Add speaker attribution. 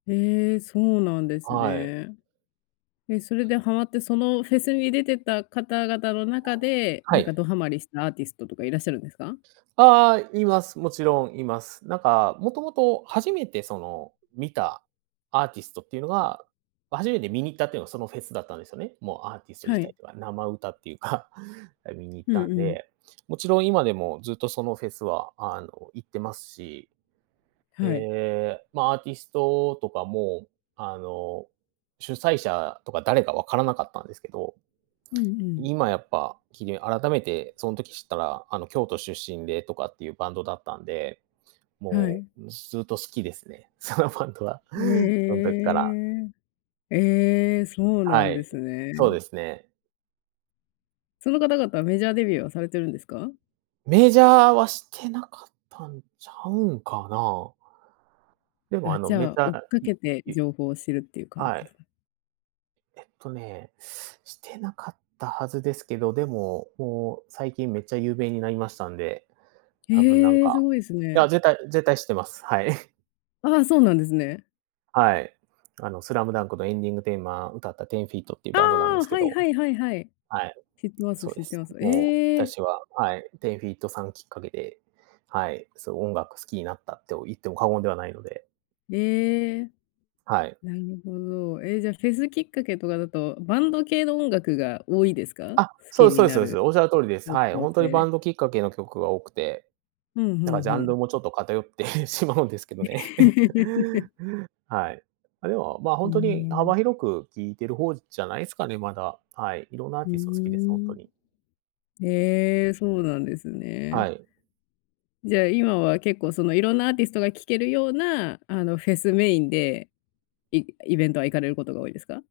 Speaker 1: へえ、そうなんです
Speaker 2: はい。
Speaker 1: ね。え、それではまって、そのフェスに出てた方々の中で、
Speaker 2: は
Speaker 1: なんか
Speaker 2: い。
Speaker 1: どはまりしたアーティストとかいらっしゃるんですか？
Speaker 2: ああ、います。もちろんいます。なんか、もともと初めてその見たアーティストっていうのが、ま、初めて観に行ったっていうのはそのフェスだったんですよね。もうアーティスト
Speaker 1: は
Speaker 2: 自体
Speaker 1: い。
Speaker 2: って、あ、生歌っていうか、観に行っ
Speaker 1: う
Speaker 2: た
Speaker 1: ん
Speaker 2: ん
Speaker 1: うん。
Speaker 2: で、もちろん今でもずっとそのフェスはあの行ってますし。
Speaker 1: はい。
Speaker 2: ええ、ま、アーティストとかも、あの主催者とか誰か分からなかったんですけど、
Speaker 1: うんうん。
Speaker 2: 今やっぱ、きり改めてその時知ったら、あの京都出身でとかっていうバンドだったんで、
Speaker 1: は
Speaker 2: も
Speaker 1: い。
Speaker 2: うずっと好きですね。そのバンドは、
Speaker 1: え
Speaker 2: そん時から。
Speaker 1: え。ええ、そうな
Speaker 2: は
Speaker 1: んで
Speaker 2: い、
Speaker 1: すね。
Speaker 2: そうですね。
Speaker 1: その方々、メジャーデビューはされてるんですか？
Speaker 2: メジャーはしてなかったんちゃうんかな。でも
Speaker 1: あ、
Speaker 2: あの
Speaker 1: じ
Speaker 2: メ
Speaker 1: ゃ、追っ
Speaker 2: タ
Speaker 1: か
Speaker 2: い
Speaker 1: けて
Speaker 2: い
Speaker 1: 情報を知るっていう感じ
Speaker 2: は
Speaker 1: で
Speaker 2: い。
Speaker 1: すか？
Speaker 2: えっとね、してなかったはずですけど、でも、もう最近めっちゃ有名になりましたんで、多分なん
Speaker 1: へえ、す
Speaker 2: か、
Speaker 1: ごいです
Speaker 2: いや、
Speaker 1: ね。
Speaker 2: 絶対絶対知ってます。はい。
Speaker 1: ああ、そうなんですね。
Speaker 2: はい。あのスラムダンクのエンディングテーマ、歌った 10-FEET っていう
Speaker 1: あ
Speaker 2: バンドなんで
Speaker 1: あ、
Speaker 2: すけ
Speaker 1: はい
Speaker 2: ど
Speaker 1: はいはいはい。
Speaker 2: はい。
Speaker 1: 知ってます、
Speaker 2: そう
Speaker 1: 知
Speaker 2: で
Speaker 1: って
Speaker 2: す。
Speaker 1: ます、
Speaker 2: もう、
Speaker 1: ええ。
Speaker 2: 私は、はい、10-FEET さんきっかけで、はい、そう、音楽好きになったと言っても過言ではないので。
Speaker 1: ええ。
Speaker 2: はい。
Speaker 1: なるほど。え、じゃあフェスきっかけとかだと、バンド系の音楽が多いですか？
Speaker 2: あ、
Speaker 1: 好
Speaker 2: そ
Speaker 1: き
Speaker 2: う、
Speaker 1: に
Speaker 2: そうです、
Speaker 1: な
Speaker 2: そうです、
Speaker 1: る、
Speaker 2: おっしゃる通りです。
Speaker 1: 方
Speaker 2: はい、
Speaker 1: 向
Speaker 2: ほんとにバ
Speaker 1: 性。
Speaker 2: ンドきっかけの曲が多くて。
Speaker 1: ふんふ
Speaker 2: なんか
Speaker 1: ん
Speaker 2: ジ
Speaker 1: ふ
Speaker 2: ャンル
Speaker 1: ん。
Speaker 2: もちょっと偏ってしまうんですけどね。はい。あ、でも、ま、
Speaker 1: うー
Speaker 2: 本当に
Speaker 1: ん。
Speaker 2: 幅広く聴いてる方じゃないすかね、まだ、はい、いろんなアー
Speaker 1: ふう
Speaker 2: ティスト好きです、ほんと
Speaker 1: ん。
Speaker 2: に。
Speaker 1: へえ、そうなんですね。
Speaker 2: はい。
Speaker 1: じゃ、今は結構その色んなアーティストが聴けるようなあのフェスメインで、イイベントは行かれることが多いですか？